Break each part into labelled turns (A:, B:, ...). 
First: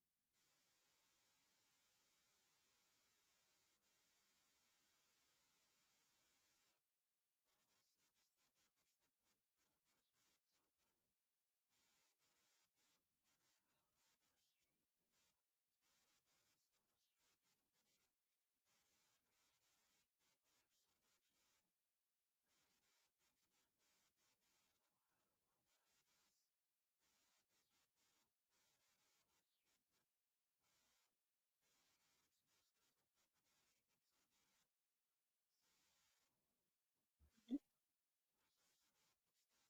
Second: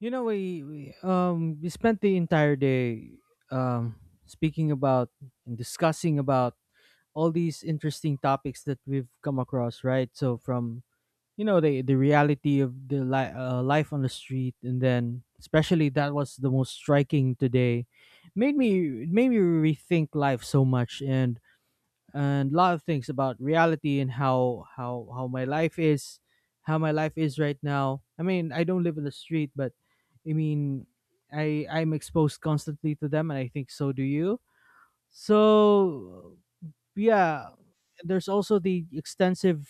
A: We spent the entire day um speaking about and discussing about all these interesting topics that we've come across, right? So from the reality of the life on the street, and then especially that was the most striking today, made me it made me rethink life so much, and a lot of things about reality and how my life is right now. I mean, I don't live in the street, but I mean I'm exposed constantly to them, and I think so do you. So yeah, there's also the extensive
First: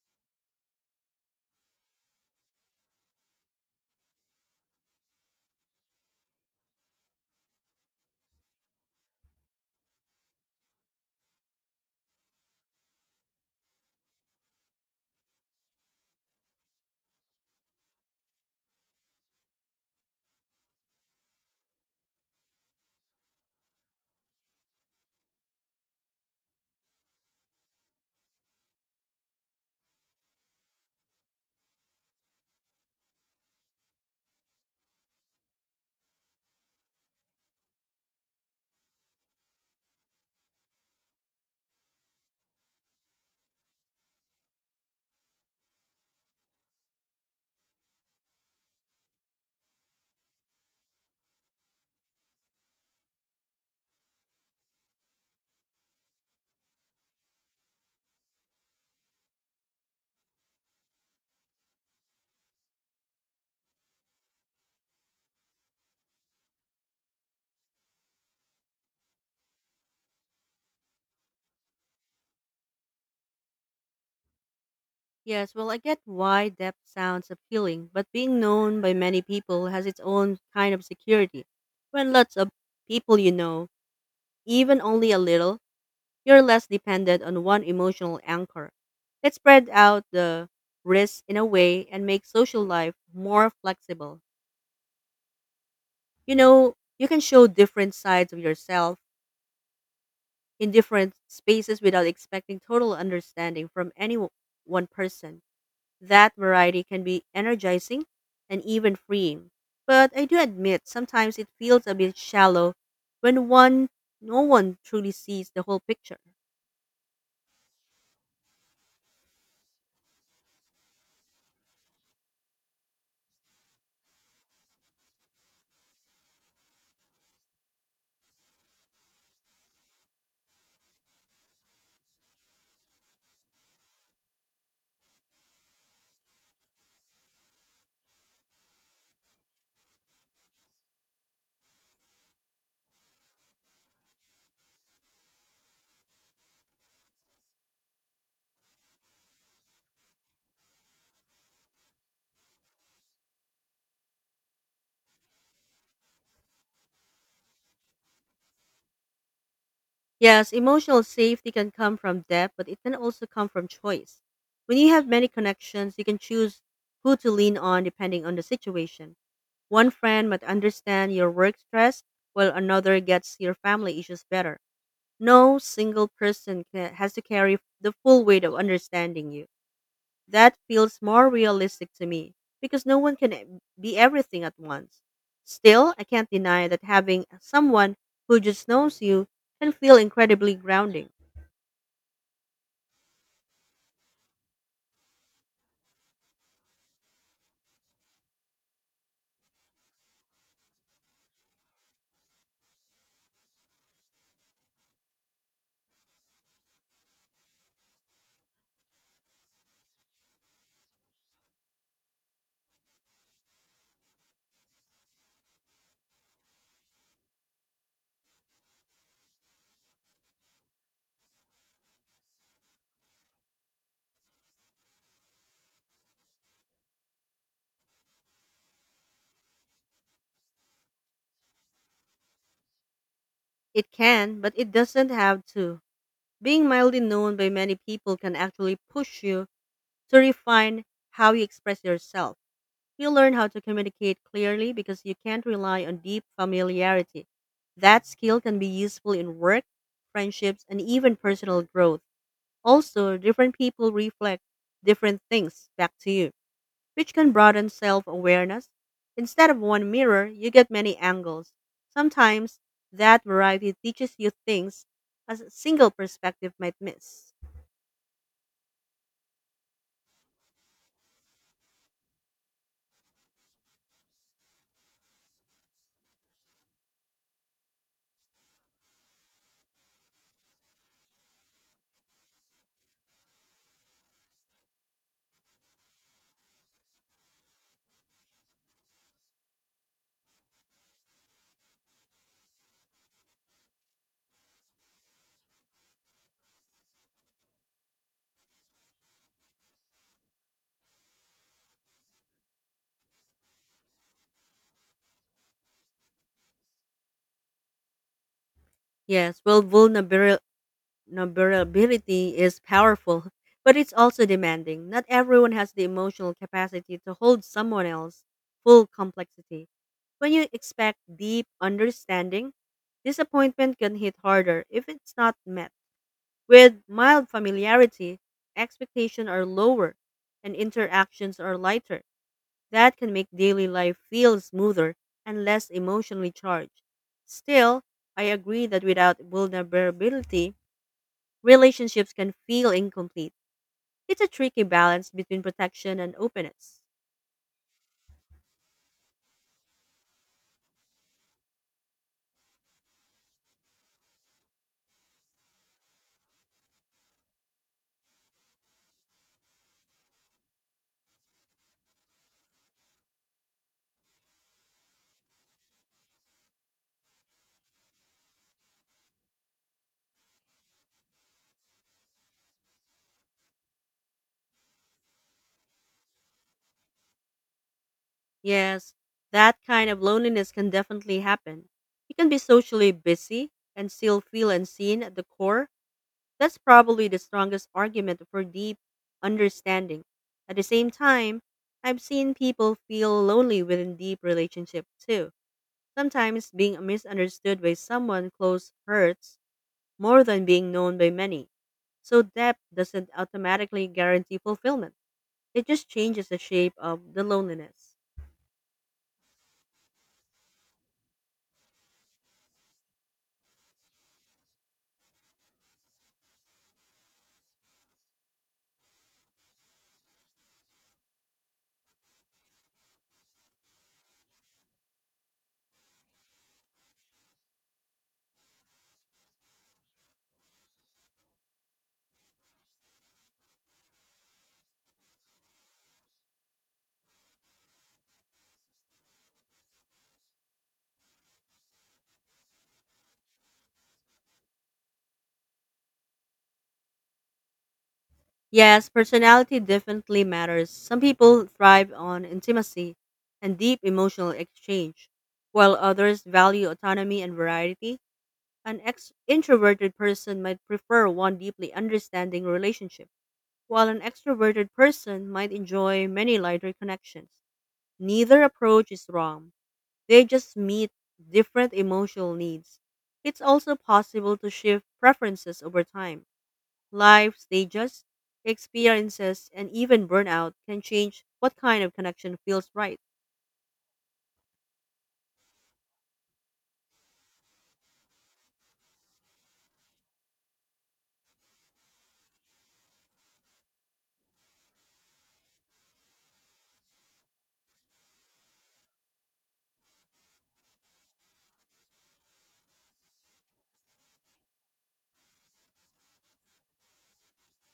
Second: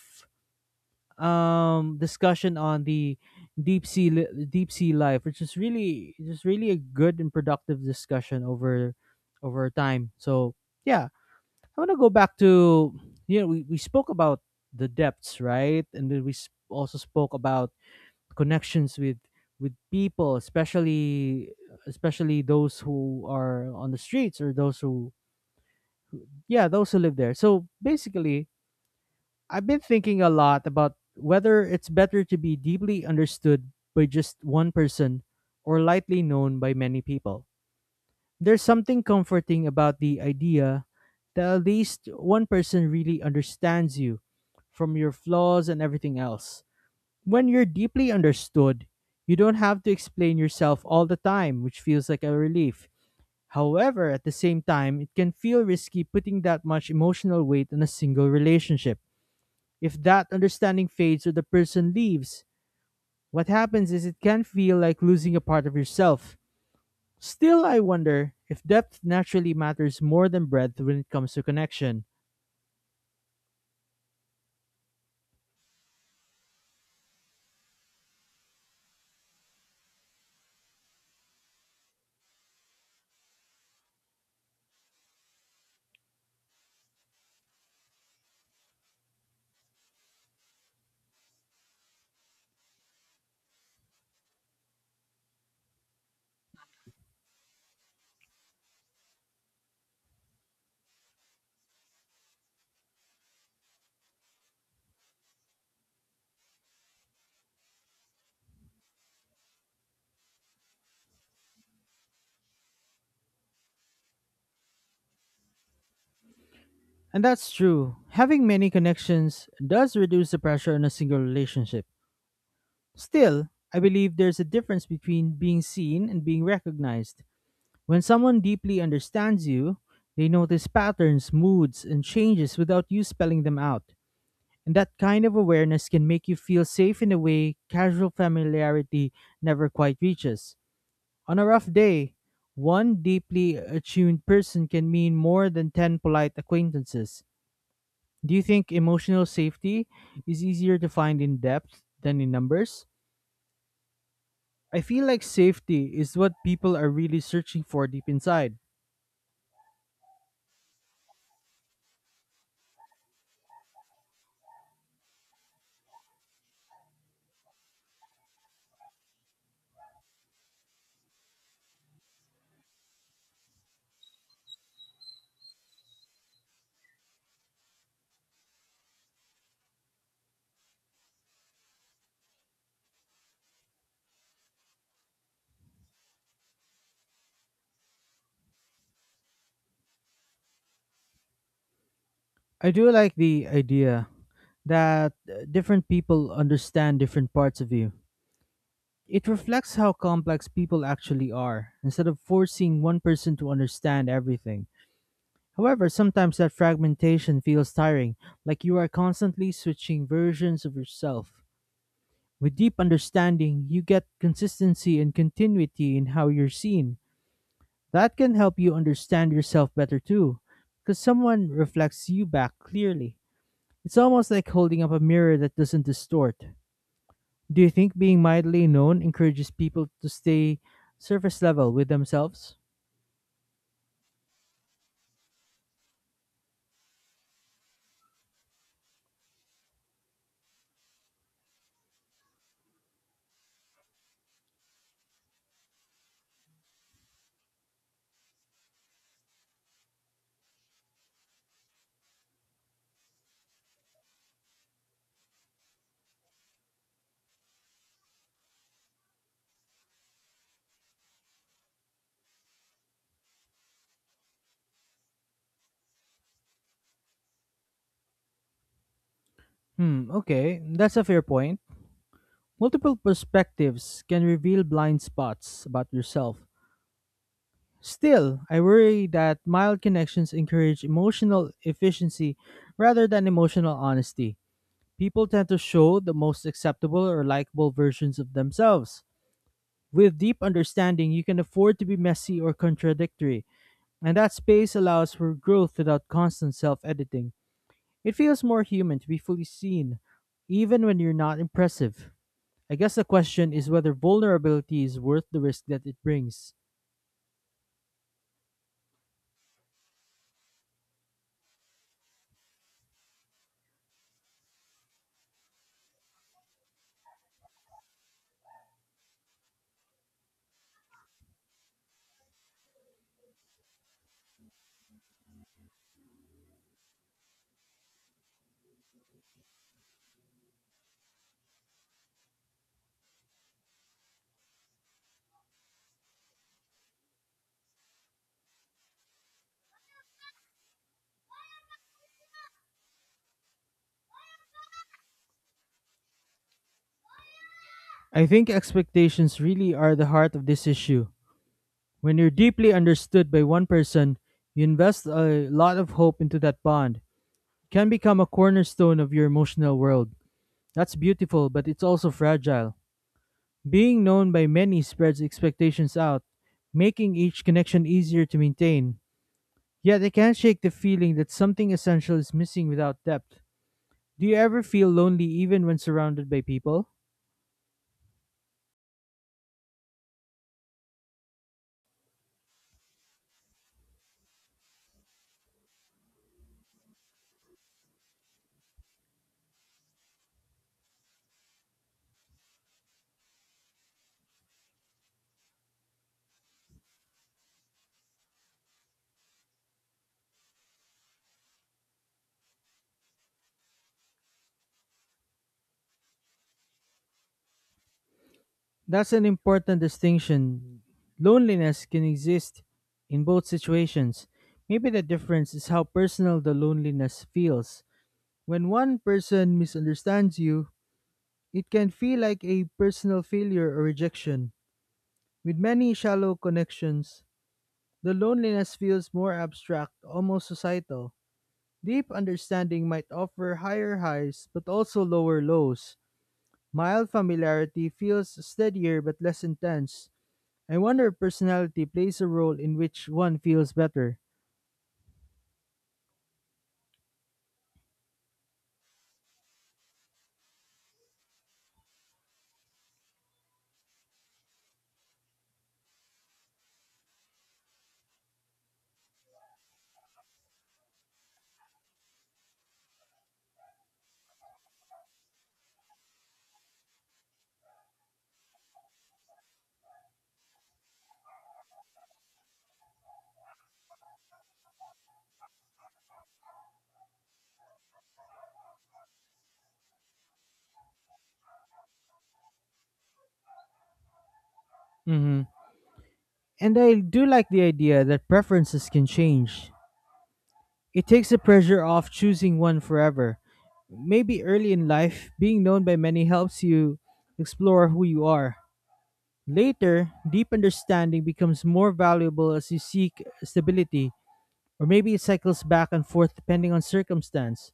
A: discussion on the deep sea life, which is really just really a good and productive discussion over time. So yeah, I want to go back to. We spoke about the depths, right? And then also spoke about connections with people, especially those who are on the streets, or those who yeah, those who live there. So basically, I've been thinking a lot about whether it's better to be deeply understood by just one person, or lightly known by many people. There's something comforting about the idea that at least one person really understands you, from your flaws and everything else. When you're deeply understood, you don't have to explain yourself all the time, which feels like a relief. However, at the same time, it can feel risky putting that much emotional weight on a single relationship. If that understanding fades or the person leaves, what happens is it can feel like losing a part of yourself. Still, I wonder if depth naturally matters more than breadth when it comes to connection.
B: Yes, well, I get why depth sounds appealing, but being known by many people has its own kind of security. When lots of people you know, even only a little, you're less dependent on one emotional anchor. It spread out the risks in a way and makes social life more flexible. You can show different sides of yourself in different spaces without expecting total understanding from any one person. That variety can be energizing and even freeing. But I do admit sometimes it feels a bit shallow when one no one truly sees the whole picture.
A: And that's true. Having many connections does reduce the pressure on a single relationship. Still, I believe there's a difference between being seen and being recognized. When someone deeply understands you, they notice patterns, moods, and changes without you spelling them out. And that kind of awareness can make you feel safe in a way casual familiarity never quite reaches. On a rough day, one deeply attuned person can mean more than 10 polite acquaintances. Do you think emotional safety is easier to find in depth than in numbers? I feel like safety is what people are really searching for deep inside.
B: Yes, emotional safety can come from depth, but it can also come from choice. When you have many connections, you can choose who to lean on depending on the situation. One friend might understand your work stress, while another gets your family issues better. No single person has to carry the full weight of understanding you. That feels more realistic to me because no one can be everything at once. Still, I can't deny that having someone who just knows you can feel incredibly grounding.
A: I do like the idea that different people understand different parts of you. It reflects how complex people actually are, instead of forcing one person to understand everything. However, sometimes that fragmentation feels tiring, like you are constantly switching versions of yourself. With deep understanding, you get consistency and continuity in how you're seen. That can help you understand yourself better too, because someone reflects you back clearly. It's almost like holding up a mirror that doesn't distort. Do you think being mildly known encourages people to stay surface level with themselves?
B: It can, but it doesn't have to. Being mildly known by many people can actually push you to refine how you express yourself. You learn how to communicate clearly because you can't rely on deep familiarity. That skill can be useful in work, friendships, and even personal growth. Also, different people reflect different things back to you, which can broaden self awareness. Instead of one mirror, you get many angles. Sometimes that variety teaches you things a single perspective might miss.
A: Hmm, okay, that's a fair point. Multiple perspectives can reveal blind spots about yourself. Still, I worry that mild connections encourage emotional efficiency rather than emotional honesty. People tend to show the most acceptable or likable versions of themselves. With deep understanding, you can afford to be messy or contradictory, and that space allows for growth without constant self editing. It feels more human to be fully seen, even when you're not impressive. I guess the question is whether vulnerability is worth the risk that it brings.
B: Yes, well, Vulnerability is powerful, but it's also demanding. Not everyone has the emotional capacity to hold someone else's full complexity. When you expect deep understanding, disappointment can hit harder if it's not met. With mild familiarity, expectations are lower and interactions are lighter. That can make daily life feel smoother and less emotionally charged. Still, I agree that without vulnerability, relationships can feel incomplete. It's a tricky balance between protection and openness.
A: I think expectations really are the heart of this issue. When you're deeply understood by one person, you invest a lot of hope into that bond. It can become a cornerstone of your emotional world. That's beautiful, but it's also fragile. Being known by many spreads expectations out, making each connection easier to maintain. Yet I can't shake the feeling that something essential is missing without depth. Do you ever feel lonely even when surrounded by people?
B: Yes, that kind of loneliness can definitely happen. You can be socially busy and still feel unseen at the core. That's probably the strongest argument for deep understanding. At the same time, I've seen people feel lonely within deep relationships too. Sometimes being misunderstood by someone close hurts more than being known by many. So depth doesn't automatically guarantee fulfillment. It just changes the shape of the loneliness.
A: That's an important distinction. Loneliness can exist in both situations. Maybe the difference is how personal the loneliness feels. When one person misunderstands you, it can feel like a personal failure or rejection. With many shallow connections, the loneliness feels more abstract, almost societal. Deep understanding might offer higher highs but also lower lows. Mild familiarity feels steadier but less intense. I wonder if personality plays a role in which one feels better.
B: Yes, personality definitely matters. Some people thrive on intimacy and deep emotional exchange, while others value autonomy and variety. An introverted person might prefer one deeply understanding relationship, while an extroverted person might enjoy many lighter connections. Neither approach is wrong. They just meet different emotional needs. It's also possible to shift preferences over time. Life stages, experiences, and even burnout can change what kind of connection feels right.
A: Mm-hmm. And I do like the idea that preferences can change. It takes the pressure off choosing one forever. Maybe early in life, being known by many helps you explore who you are. Later, deep understanding becomes more valuable as you seek stability, or maybe it cycles back and forth depending on circumstance.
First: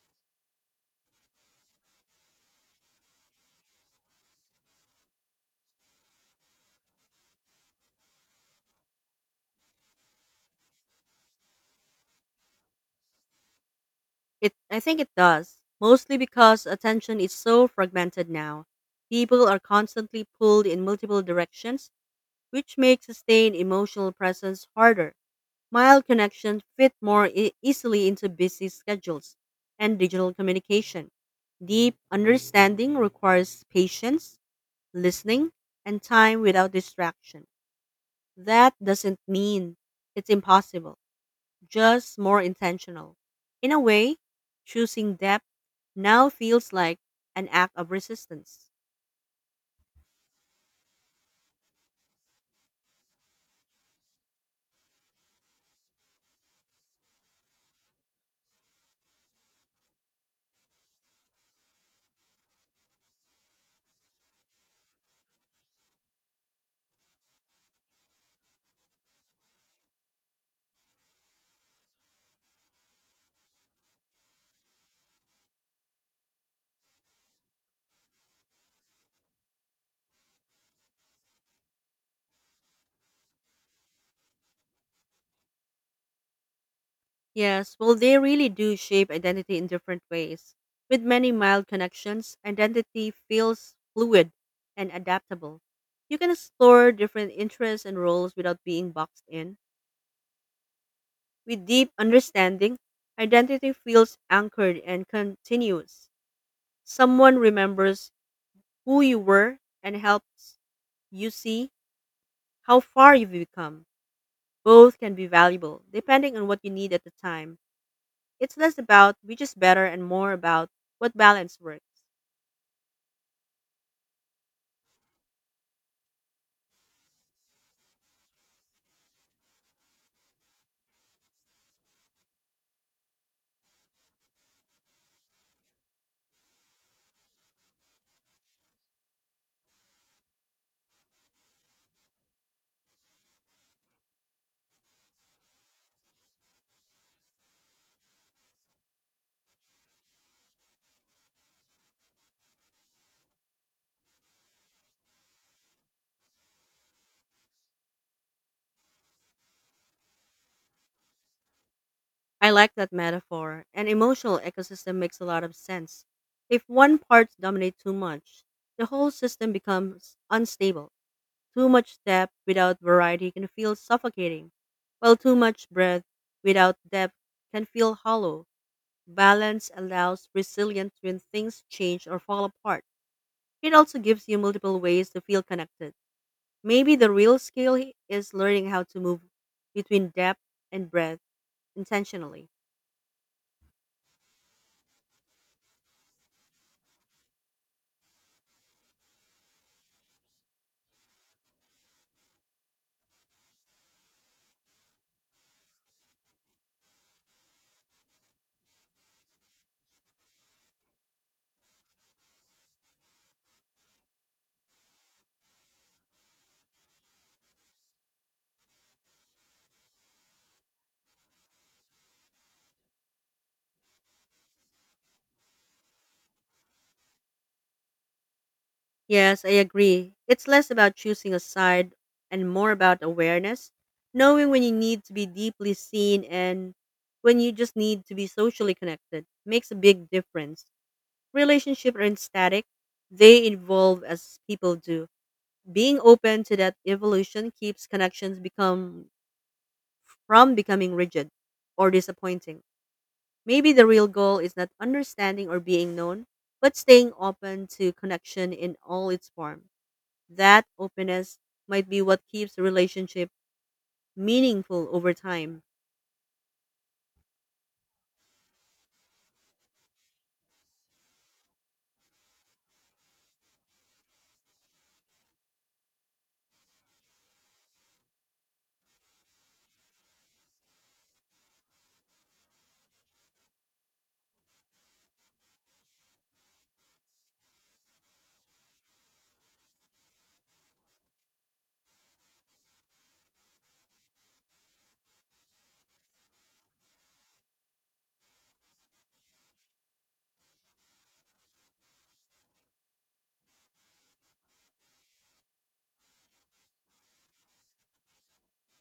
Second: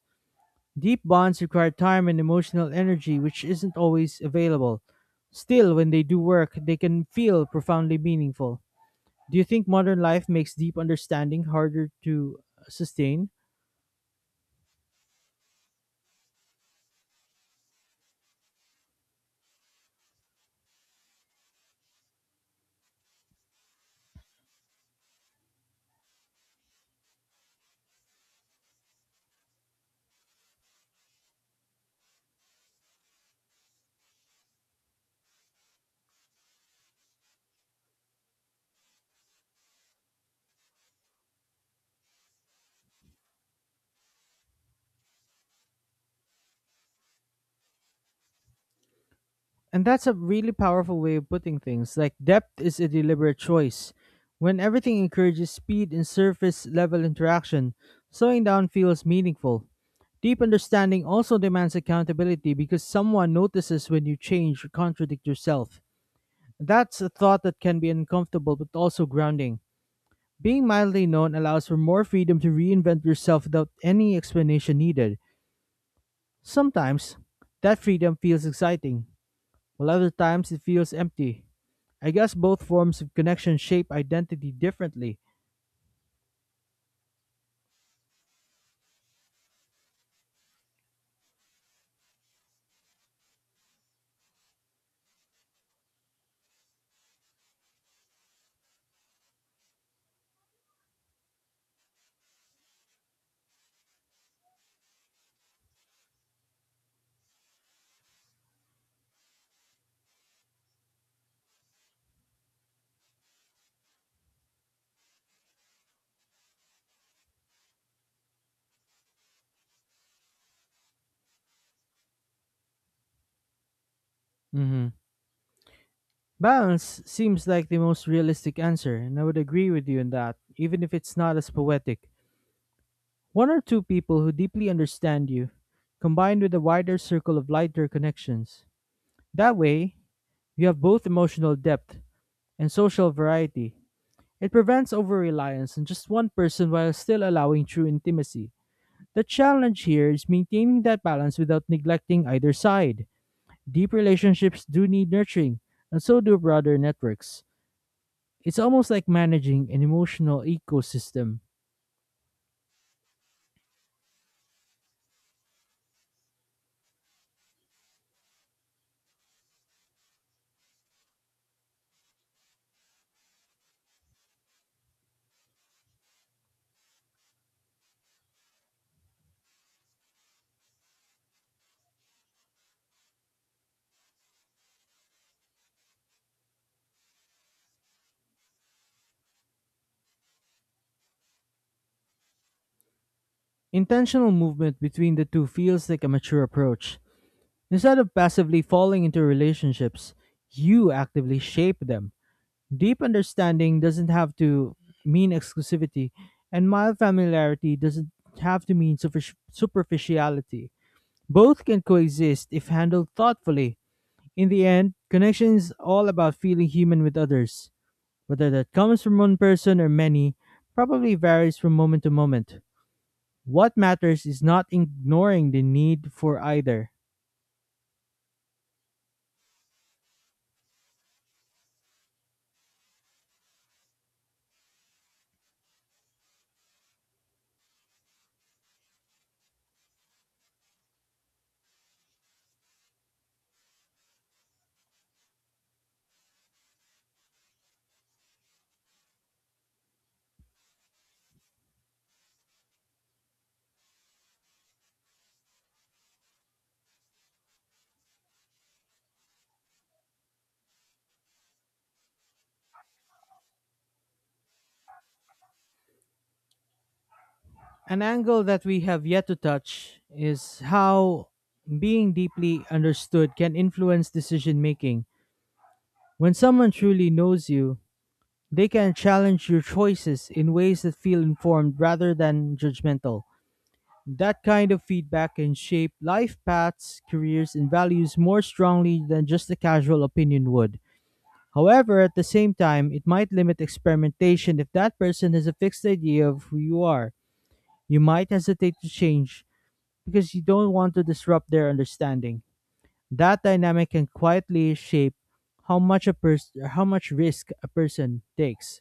A: Deep bonds require time and emotional energy, which isn't always available. Still, when they do work, they can feel profoundly meaningful. Do you think modern life makes deep understanding harder to sustain?
B: It I think it does, mostly because attention is so fragmented now. People are constantly pulled in multiple directions, which makes sustained emotional presence harder. Mild connections fit more easily into busy schedules and digital communication. Deep understanding requires patience, listening, and time without distraction. That doesn't mean it's impossible, just more intentional. In a way, choosing depth now feels like an act of resistance.
A: And that's a really powerful way of putting things. Like, depth is a deliberate choice. When everything encourages speed and surface level interaction, slowing down feels meaningful. Deep understanding also demands accountability because someone notices when you change or contradict yourself. That's a thought that can be uncomfortable but also grounding. Being mildly known allows for more freedom to reinvent yourself without any explanation needed. Sometimes, that freedom feels exciting, while other times it feels empty. I guess both forms of connection shape identity differently.
B: Yes, well, they really do shape identity in different ways. With many mild connections, identity feels fluid and adaptable. You can explore different interests and roles without being boxed in. With deep understanding, identity feels anchored and continuous. Someone remembers who you were and helps you see how far you've become. Both can be valuable, depending on what you need at the time. It's less about which is better and more about what balance works.
A: Hmm. Balance seems like the most realistic answer, and I would agree with you in that, even if it's not as poetic. One or two people who deeply understand you, combined with a wider circle of lighter connections. That way, you have both emotional depth and social variety. It prevents over reliance on just one person while still allowing true intimacy. The challenge here is maintaining that balance without neglecting either side. Deep relationships do need nurturing, and so do broader networks. It's almost like managing an emotional ecosystem.
B: I like that metaphor. An emotional ecosystem makes a lot of sense. If one part dominates too much, the whole system becomes unstable. Too much depth without variety can feel suffocating, while too much breadth without depth can feel hollow. Balance allows resilience when things change or fall apart. It also gives you multiple ways to feel connected. Maybe the real skill is learning how to move between depth and breadth intentionally.
A: Intentional movement between the two feels like a mature approach. Instead of passively falling into relationships, you actively shape them. Deep understanding doesn't have to mean exclusivity, and mild familiarity doesn't have to mean superficiality. Both can coexist if handled thoughtfully. In the end, connection is all about feeling human with others. Whether that comes from one person or many probably varies from moment to moment. What matters is not ignoring the need for either.
B: Yes, I agree. It's less about choosing a side and more about awareness, knowing when you need to be deeply seen and when you just need to be socially connected makes a big difference. Relationships aren't static, they evolve as people do. Being open to that evolution keeps connections become from becoming rigid or disappointing. Maybe the real goal is not understanding or being known, but staying open to connection in all its form. That openness might be what keeps a relationship meaningful over time.
A: An angle that we have yet to touch is how being deeply understood can influence decision making. When someone truly knows you, they can challenge your choices in ways that feel informed rather than judgmental. That kind of feedback can shape life paths, careers, and values more strongly than just a casual opinion would. However, at the same time, it might limit experimentation if that person has a fixed idea of who you are. You might hesitate to change because you don't want to disrupt their understanding. That dynamic can quietly shape how much risk a person takes.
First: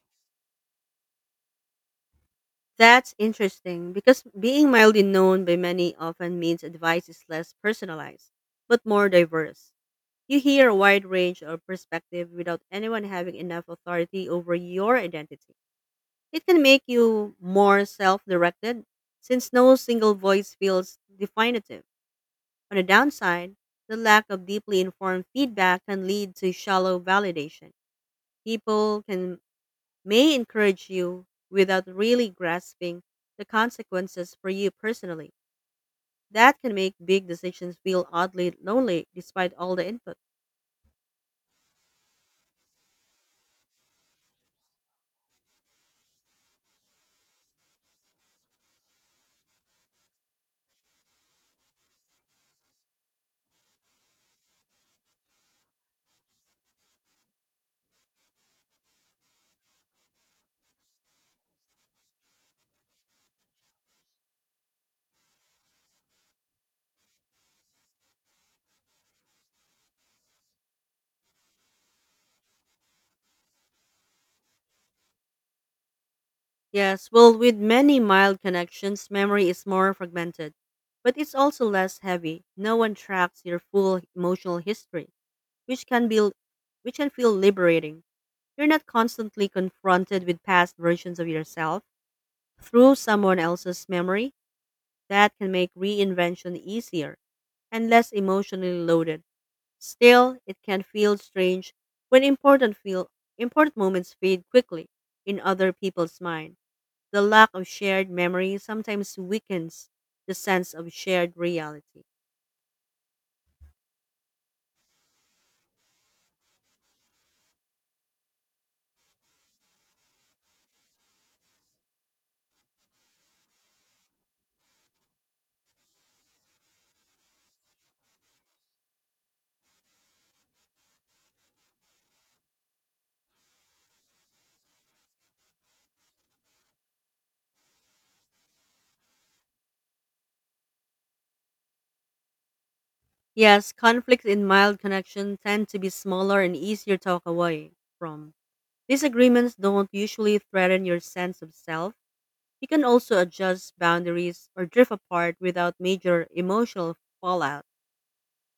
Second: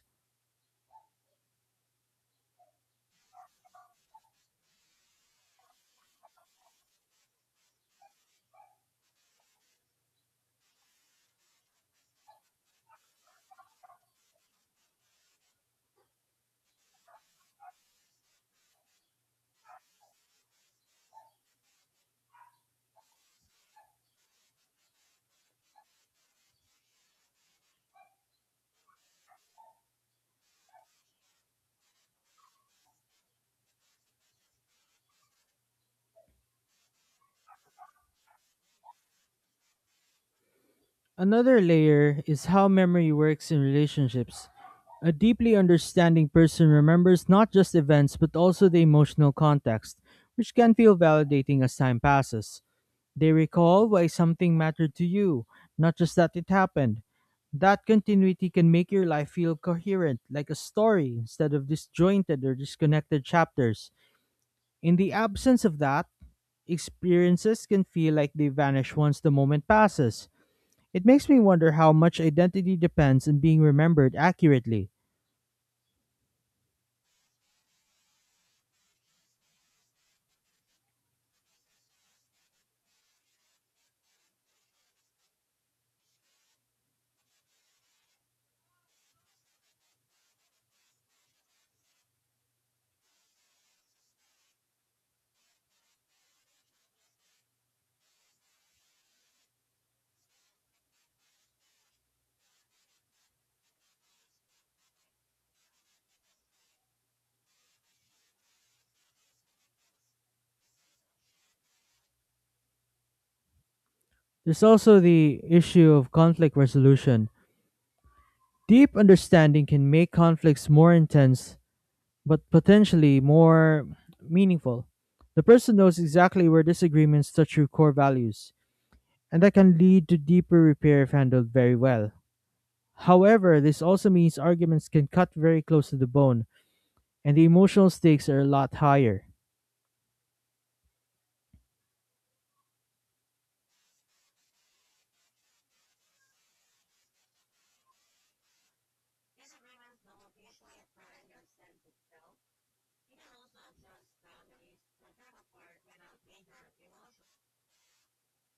B: That's interesting because being mildly known by many often means advice is less personalized, but more diverse. You hear a wide range of perspective without anyone having enough authority over your identity. It can make you more self directed since no single voice feels definitive. On the downside, the lack of deeply informed feedback can lead to shallow validation. People can may encourage you without really grasping the consequences for you personally. That can make big decisions feel oddly lonely despite all the input.
A: Another layer is how memory works in relationships. A deeply understanding person remembers not just events but also the emotional context, which can feel validating as time passes. They recall why something mattered to you, not just that it happened. That continuity can make your life feel coherent, like a story, instead of disjointed or disconnected chapters. In the absence of that, experiences can feel like they vanish once the moment passes. It makes me wonder how much identity depends on being remembered accurately.
B: Yes, well, with many mild connections, memory is more fragmented, but it's also less heavy. No one tracks your full emotional history, which can be which can feel liberating. You're not constantly confronted with past versions of yourself through someone else's memory. That can make reinvention easier and less emotionally loaded. Still, it can feel strange when important moments fade quickly in other people's mind. The lack of shared memory sometimes weakens the sense of shared reality.
A: There's also the issue of conflict resolution. Deep understanding can make conflicts more intense, but potentially more meaningful. The person knows exactly where disagreements touch your core values, and that can lead to deeper repair if handled very well. However, this also means arguments can cut very close to the bone, and the emotional stakes are a lot higher.
B: Yes, conflicts in mild connection tend to be smaller and easier to walk away from. Disagreements don't usually threaten your sense of self. You can also adjust boundaries or drift apart without major emotional fallout.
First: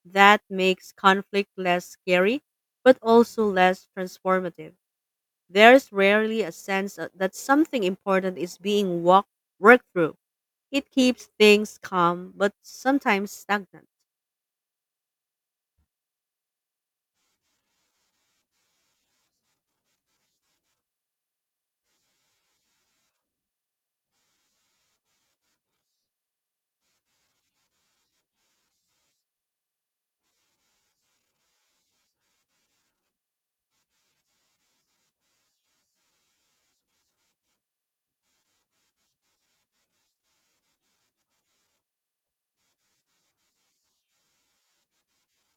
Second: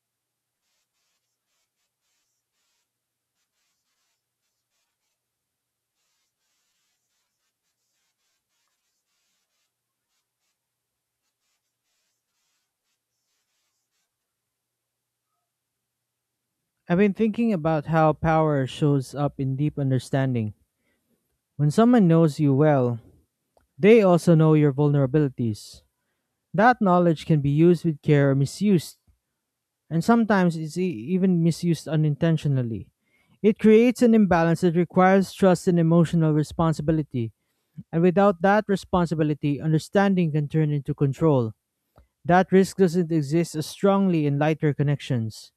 B: That makes conflict less scary, but also less transformative. There's rarely a sense of- that something important is being worked through. It keeps things calm, but sometimes stagnant.
A: I've been thinking about how power shows up in deep understanding. When someone knows you well, they also know your vulnerabilities. That knowledge can be used with care or misused, and sometimes it's even misused unintentionally. It creates an imbalance that requires trust and emotional responsibility, and without that responsibility, understanding can turn into control. That risk doesn't exist as strongly in lighter connections.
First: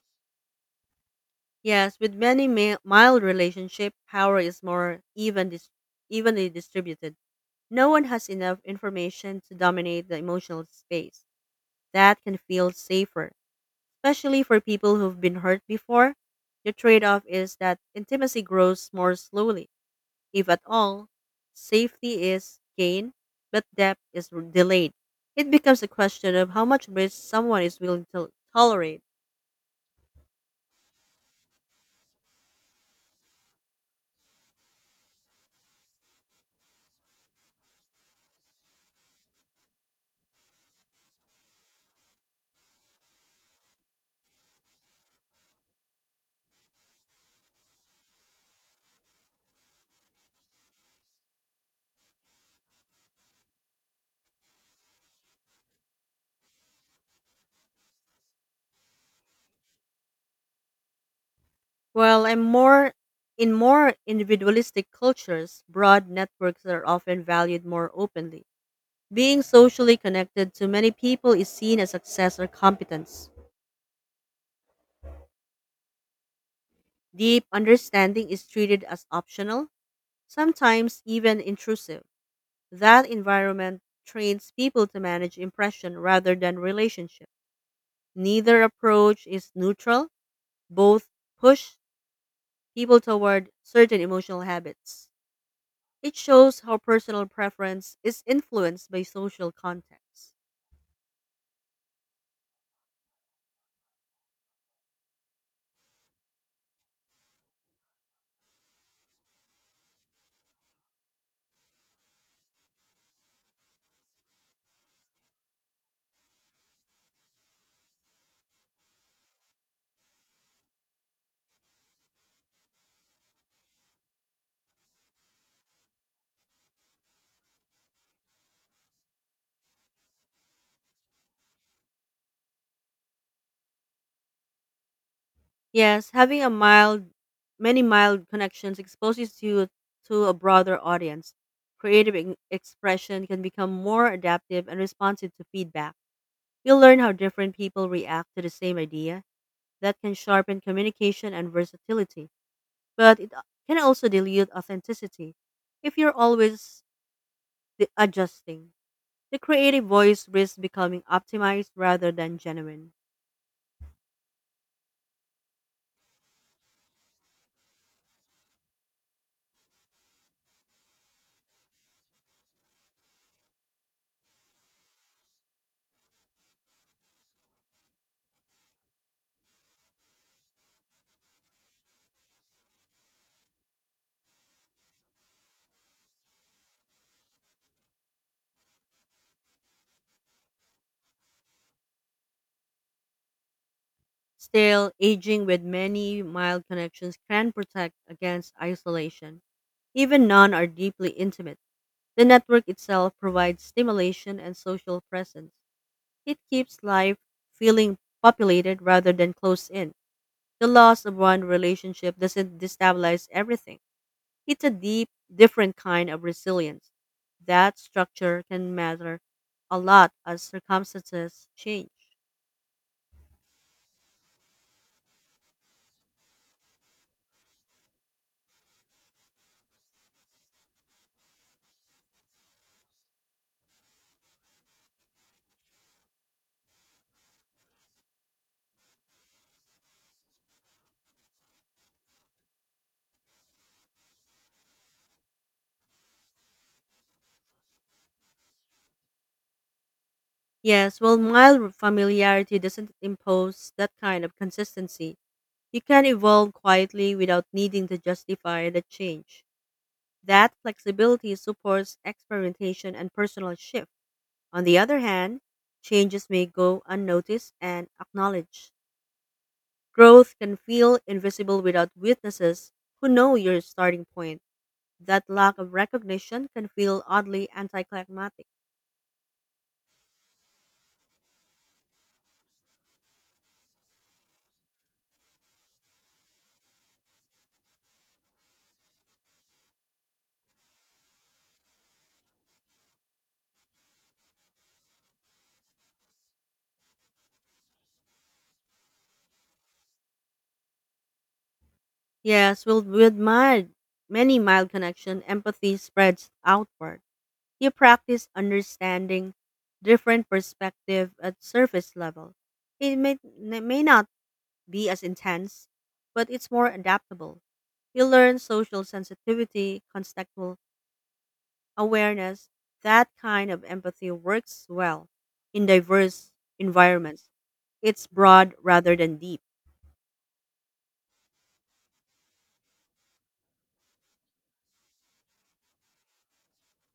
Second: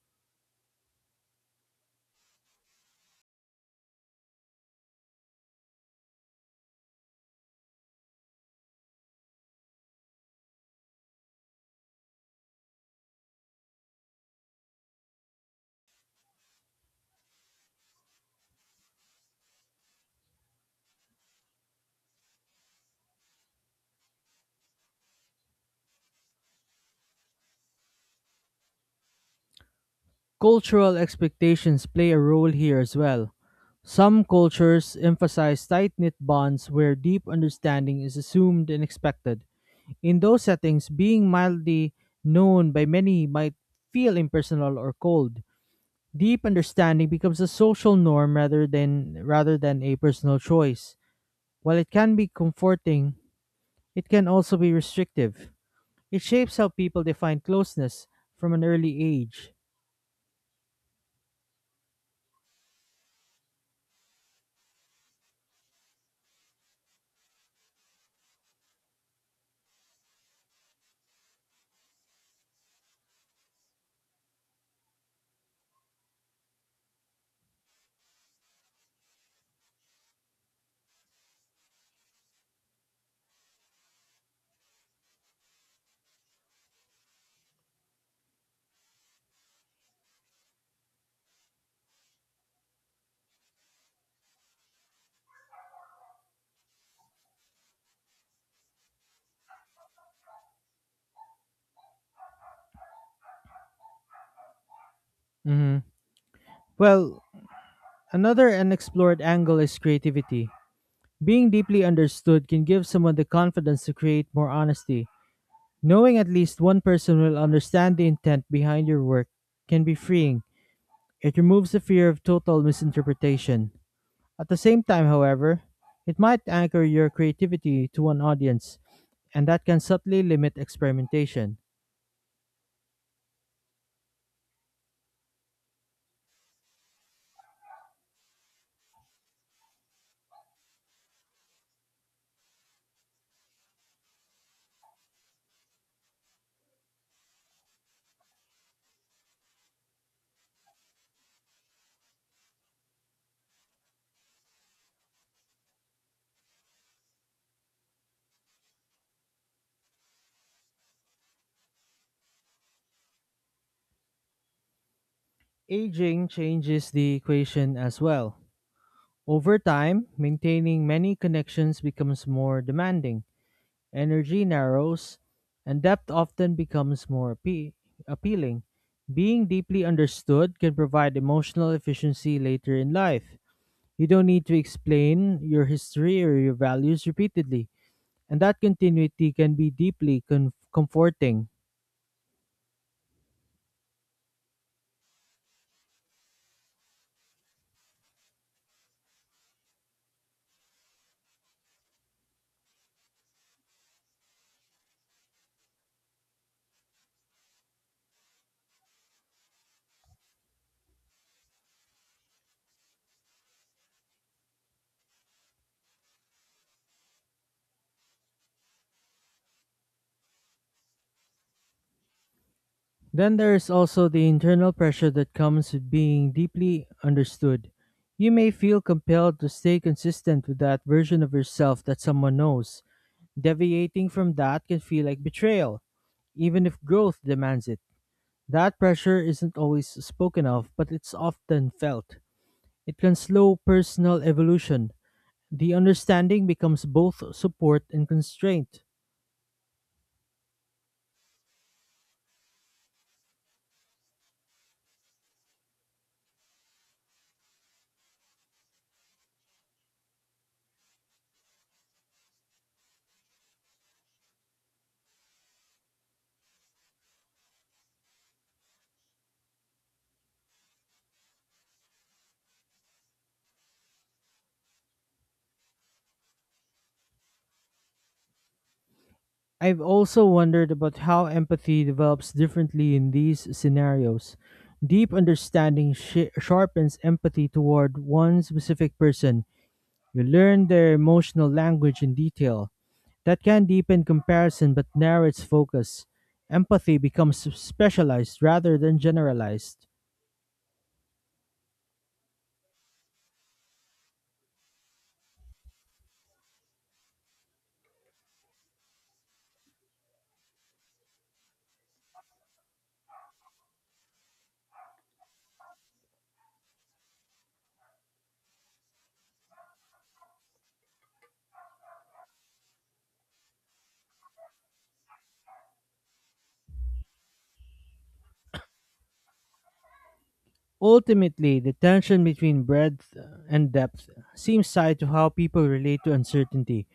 B: Yes, with many mild relationship, power is more evenly distributed. No one has enough information to dominate the emotional space. That can feel safer, especially for people who've been hurt before. The trade off is that intimacy grows more slowly. If at all, safety is gained, but depth is delayed. It becomes a question of how much risk someone is willing to tolerate.
A: Cultural expectations play a role here as well. Some cultures emphasize tight knit bonds where deep understanding is assumed and expected. In those settings, being mildly known by many might feel impersonal or cold. Deep understanding becomes a social norm rather than a personal choice. While it can be comforting, it can also be restrictive. It shapes how people define closeness from an early age.
B: While I'm more in more individualistic cultures, broad networks are often valued more openly. Being socially connected to many people is seen as success or competence. Deep understanding is treated as optional, sometimes even intrusive. That environment trains people to manage impression rather than relationship. Neither approach is neutral, both push people toward certain emotional habits. It shows how personal preference is influenced by social context.
A: Mhm. Well, another unexplored angle is creativity. Being deeply understood can give someone the confidence to create more honesty. Knowing at least one person will understand the intent behind your work can be freeing. It removes the fear of total misinterpretation. At the same time, however, it might anchor your creativity to one audience, and that can subtly limit experimentation.
B: Yes, having a mild many mild connections exposes you to a broader audience. Creative expression can become more adaptive and responsive to feedback. You'll learn how different people react to the same idea. That can sharpen communication and versatility. But it can also dilute authenticity. If you're always the adjusting, the creative voice risks becoming optimized rather than genuine.
A: Aging changes the equation as well. Over time, maintaining many connections becomes more demanding. Energy narrows, and depth often becomes more appealing. Being deeply understood can provide emotional efficiency later in life. You don't need to explain your history or your values repeatedly, and that continuity can be deeply comforting.
B: Still, aging with many mild connections can protect against isolation. Even none are deeply intimate. The network itself provides stimulation and social presence. It keeps life feeling populated rather than closed in. The loss of one relationship doesn't destabilize everything. It's a deep, different kind of resilience. That structure can matter a lot as circumstances change.
A: Then there is also the internal pressure that comes with being deeply understood. You may feel compelled to stay consistent with that version of yourself that someone knows. Deviating from that can feel like betrayal, even if growth demands it. That pressure isn't always spoken of, but it's often felt. It can slow personal evolution. The understanding becomes both support and constraint.
B: Yes, well, mild familiarity doesn't impose that kind of consistency. You can evolve quietly without needing to justify the change. That flexibility supports experimentation and personal shift. On the other hand, changes may go unnoticed and acknowledged. Growth can feel invisible without witnesses who know your starting point. That lack of recognition can feel oddly anticlimactic.
A: I've also wondered about how empathy develops differently in these scenarios. Deep understanding shi sharpens empathy toward one specific person. You learn their emotional language in detail. That can deepen comparison but narrows focus. Empathy becomes specialized rather than generalized.
B: Yes, with many mild connection, empathy spreads outward. You practice understanding different perspective at surface level. It may, it may not be as intense, but it's more adaptable. You learn social sensitivity, contextual awareness. That kind of empathy works well in diverse environments. It's broad rather than deep.
A: Ultimately, the tension between breadth and depth seems tied to how people relate to uncertainty.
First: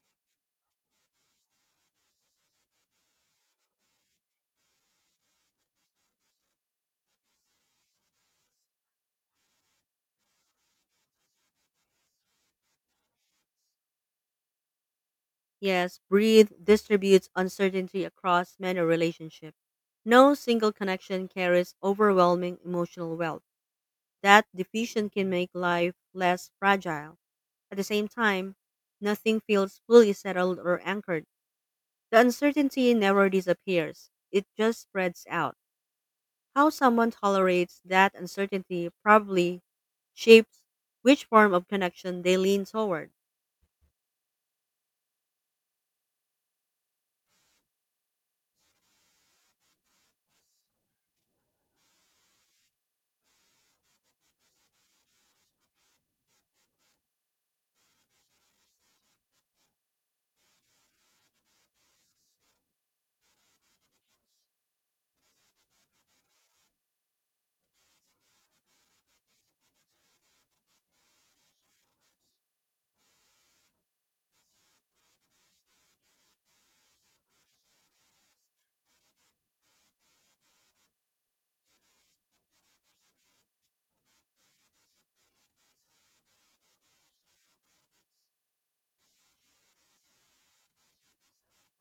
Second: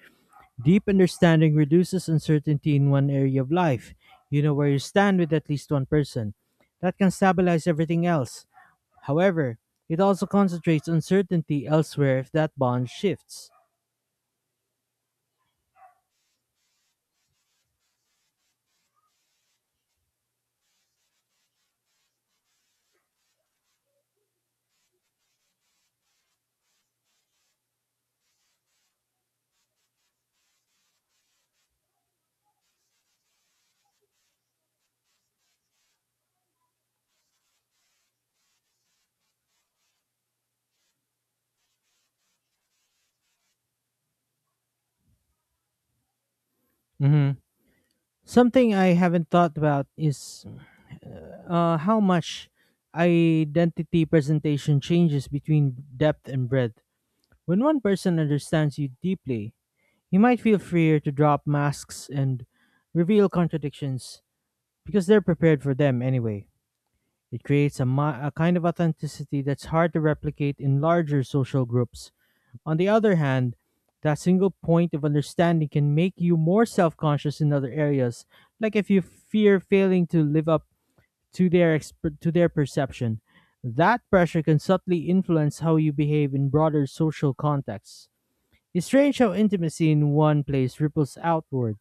A: Deep understanding reduces uncertainty in one area of life. You know where you stand with at least one person. That can stabilize everything else. However, it also concentrates uncertainty elsewhere if that bond shifts.
B: Yes, breathe distributes uncertainty across many relationships. No single connection carries overwhelming emotional wealth. That diffusion can make life less fragile. At the same time, nothing feels fully settled or anchored. The uncertainty never disappears, it just spreads out. How someone tolerates that uncertainty probably shapes which form of connection they lean toward.
A: Mhm. Something I haven't thought about is how much identity presentation changes between depth and breadth. When one person understands you deeply, you might feel freer to drop masks and reveal contradictions because they're prepared for them anyway. It creates a kind of authenticity that's hard to replicate in larger social groups. On the other hand, that single point of understanding can make you more self conscious in other areas, like if you fear failing to live up to to their perception. That pressure can subtly influence how you behave in broader social contexts. It's strange how intimacy in one place ripples outward.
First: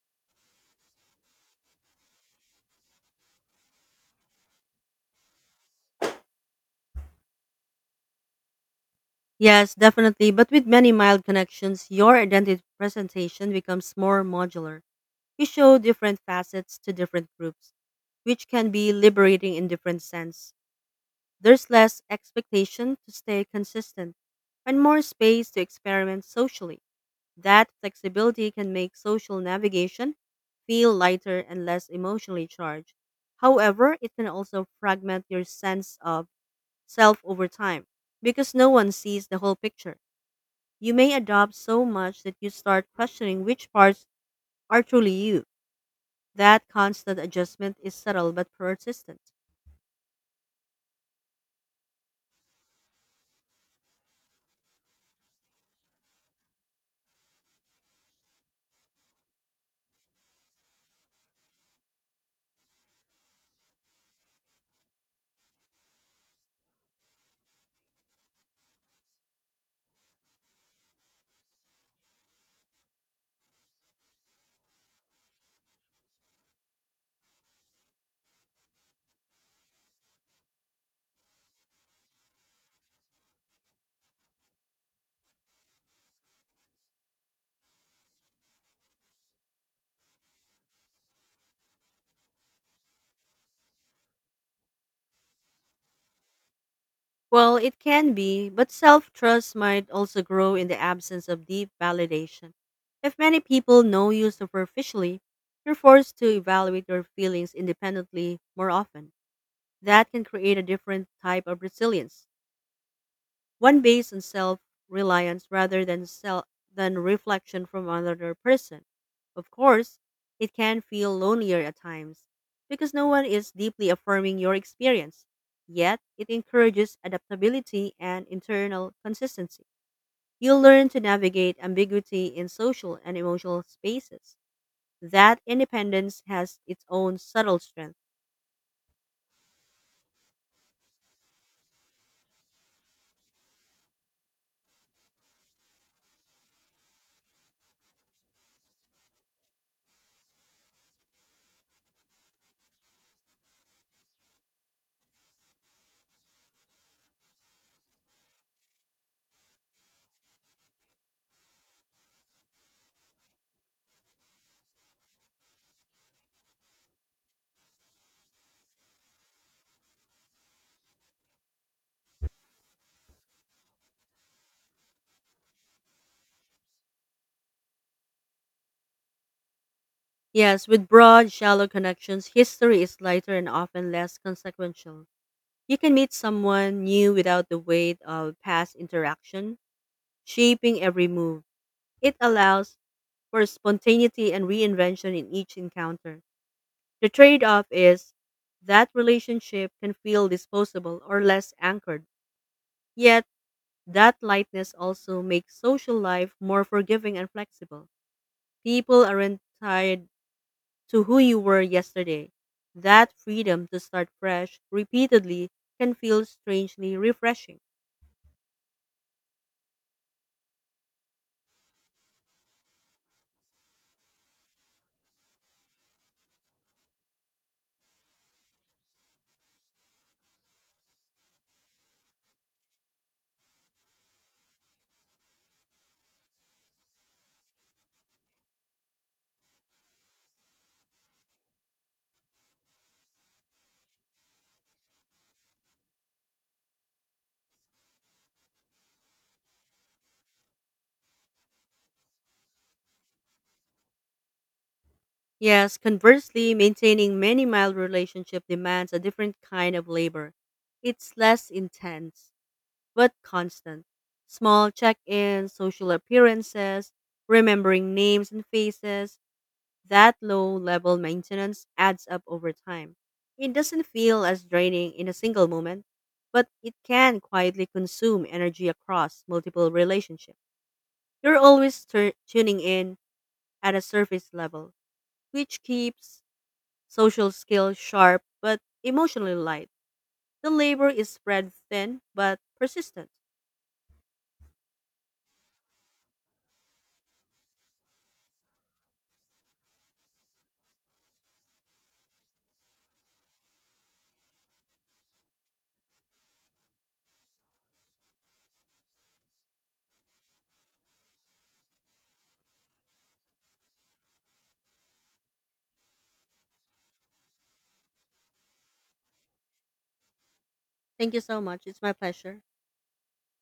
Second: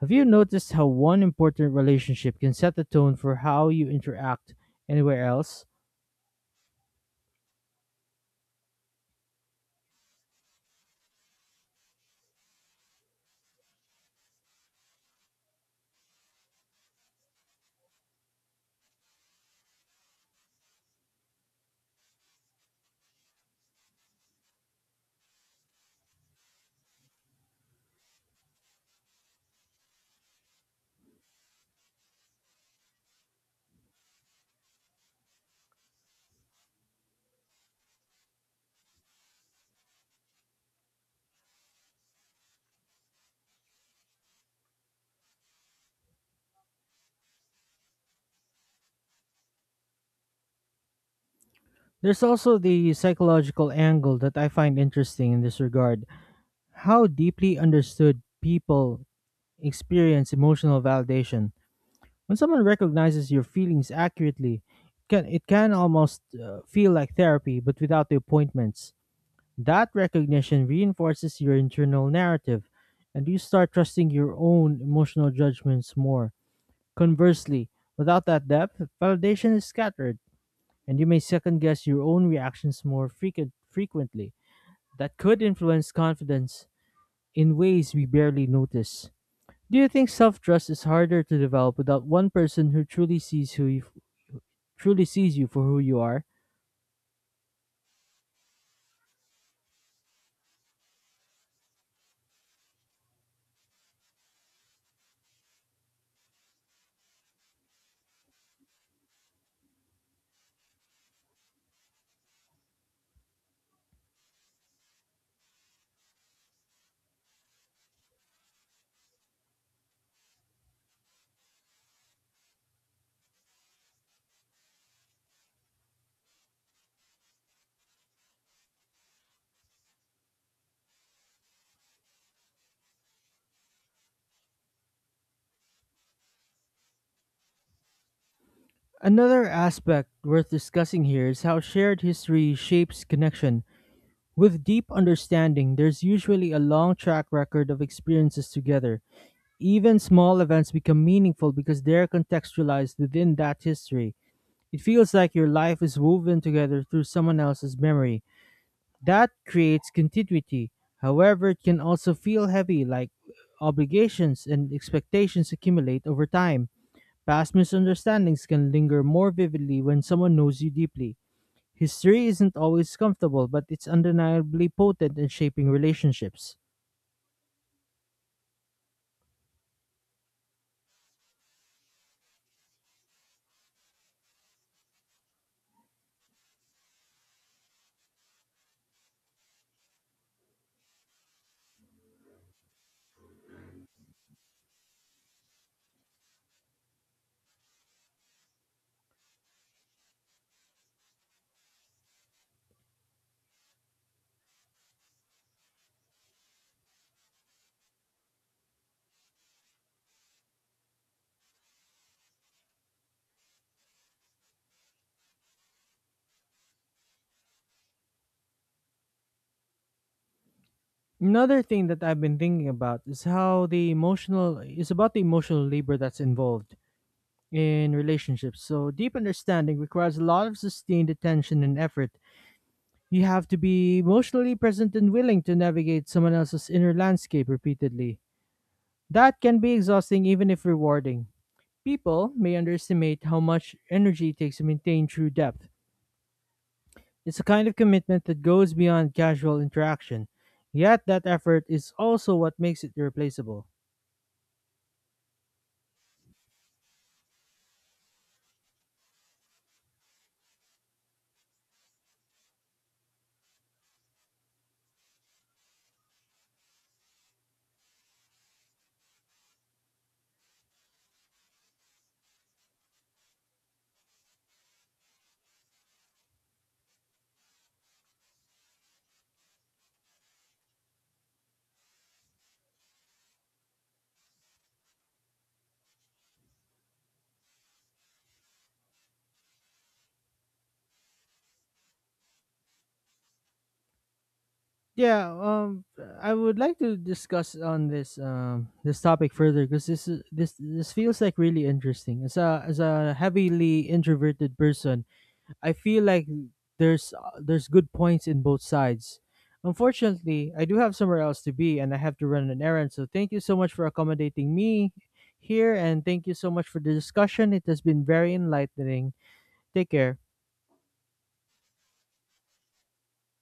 A: Have you noticed how one important relationship can set the tone for how you interact anywhere else?
B: Yes, definitely. But with many mild connections, your identity presentation becomes more modular. You show different facets to different groups, which can be liberating in different sense. There's less expectation to stay consistent and more space to experiment socially. That flexibility can make social navigation feel lighter and less emotionally charged. However, it can also fragment your sense of self over time because no one sees the whole picture. You may adopt so much that you start questioning which parts are truly you. That constant adjustment is subtle but persistent.
A: There's also the psychological angle that I find interesting in this regard, how deeply understood people experience emotional validation. When someone recognizes your feelings accurately, it can almost feel like therapy, but without the appointments. That recognition reinforces your internal narrative, and you start trusting your own emotional judgments more. Conversely, without that depth, validation is scattered and you may second guess your own reactions more frequently. That could influence confidence in ways we barely notice. Do you think self-trust is harder to develop without one person who truly sees you for who you are?
B: Well, it can be, but self trust might also grow in the absence of deep validation. If many people know you superficially, you're forced to evaluate your feelings independently more often. That can create a different type of resilience, one based on self-reliance rather than self than reflection from another person. Of course, it can feel lonelier at times because no one is deeply affirming your experience. Yet, it encourages adaptability and internal consistency. You'll learn to navigate ambiguity in social and emotional spaces. That independence has its own subtle strength.
A: Another aspect worth discussing here is how shared history shapes connection. With deep understanding, there's usually a long track record of experiences together. Even small events become meaningful because they're contextualized within that history. It feels like your life is woven together through someone else's memory. That creates continuity. However, it can also feel heavy, like obligations and expectations accumulate over time. Past misunderstandings can linger more vividly when someone knows you deeply. History isn't always comfortable, but it's undeniably potent in shaping relationships.
B: Yes, with broad, shallow connections, history is lighter and often less consequential. You can meet someone new without the weight of past interaction, shaping every move. It allows for spontaneity and reinvention in each encounter. The trade off is that relationship can feel disposable or less anchored, yet, that lightness also makes social life more forgiving and flexible. People aren't tied to who you were yesterday. That freedom to start fresh repeatedly can feel strangely refreshing.
A: Another thing that I've been thinking about is how the emotional is about the emotional labor that's involved in relationships. So deep understanding requires a lot of sustained attention and effort. You have to be emotionally present and willing to navigate someone else's inner landscape repeatedly. That can be exhausting even if rewarding. People may underestimate how much energy it takes to maintain true depth. It's a kind of commitment that goes beyond casual interaction. Yet that effort is also what makes it irreplaceable.
B: Yes, conversely, maintaining many mild relationship demands a different kind of labor. It's less intense, but constant. Small check-ins, social appearances, remembering names and faces, that low-level maintenance adds up over time. It doesn't feel as draining in a single moment, but it can quietly consume energy across multiple relationships. You're always tuning in at a surface level, which keeps social skills sharp but emotionally light. The labor is spread thin but persistent.
A: Yeah, I would like to discuss on this this topic further because this this feels like really interesting. As a heavily introverted person, I feel like there's good points in both sides. Unfortunately, I do have somewhere else to be and I have to run an errand. So thank you so much for accommodating me here, and thank you so much for the discussion. It has been very enlightening. Take care.
B: Thank you so much. It's my pleasure.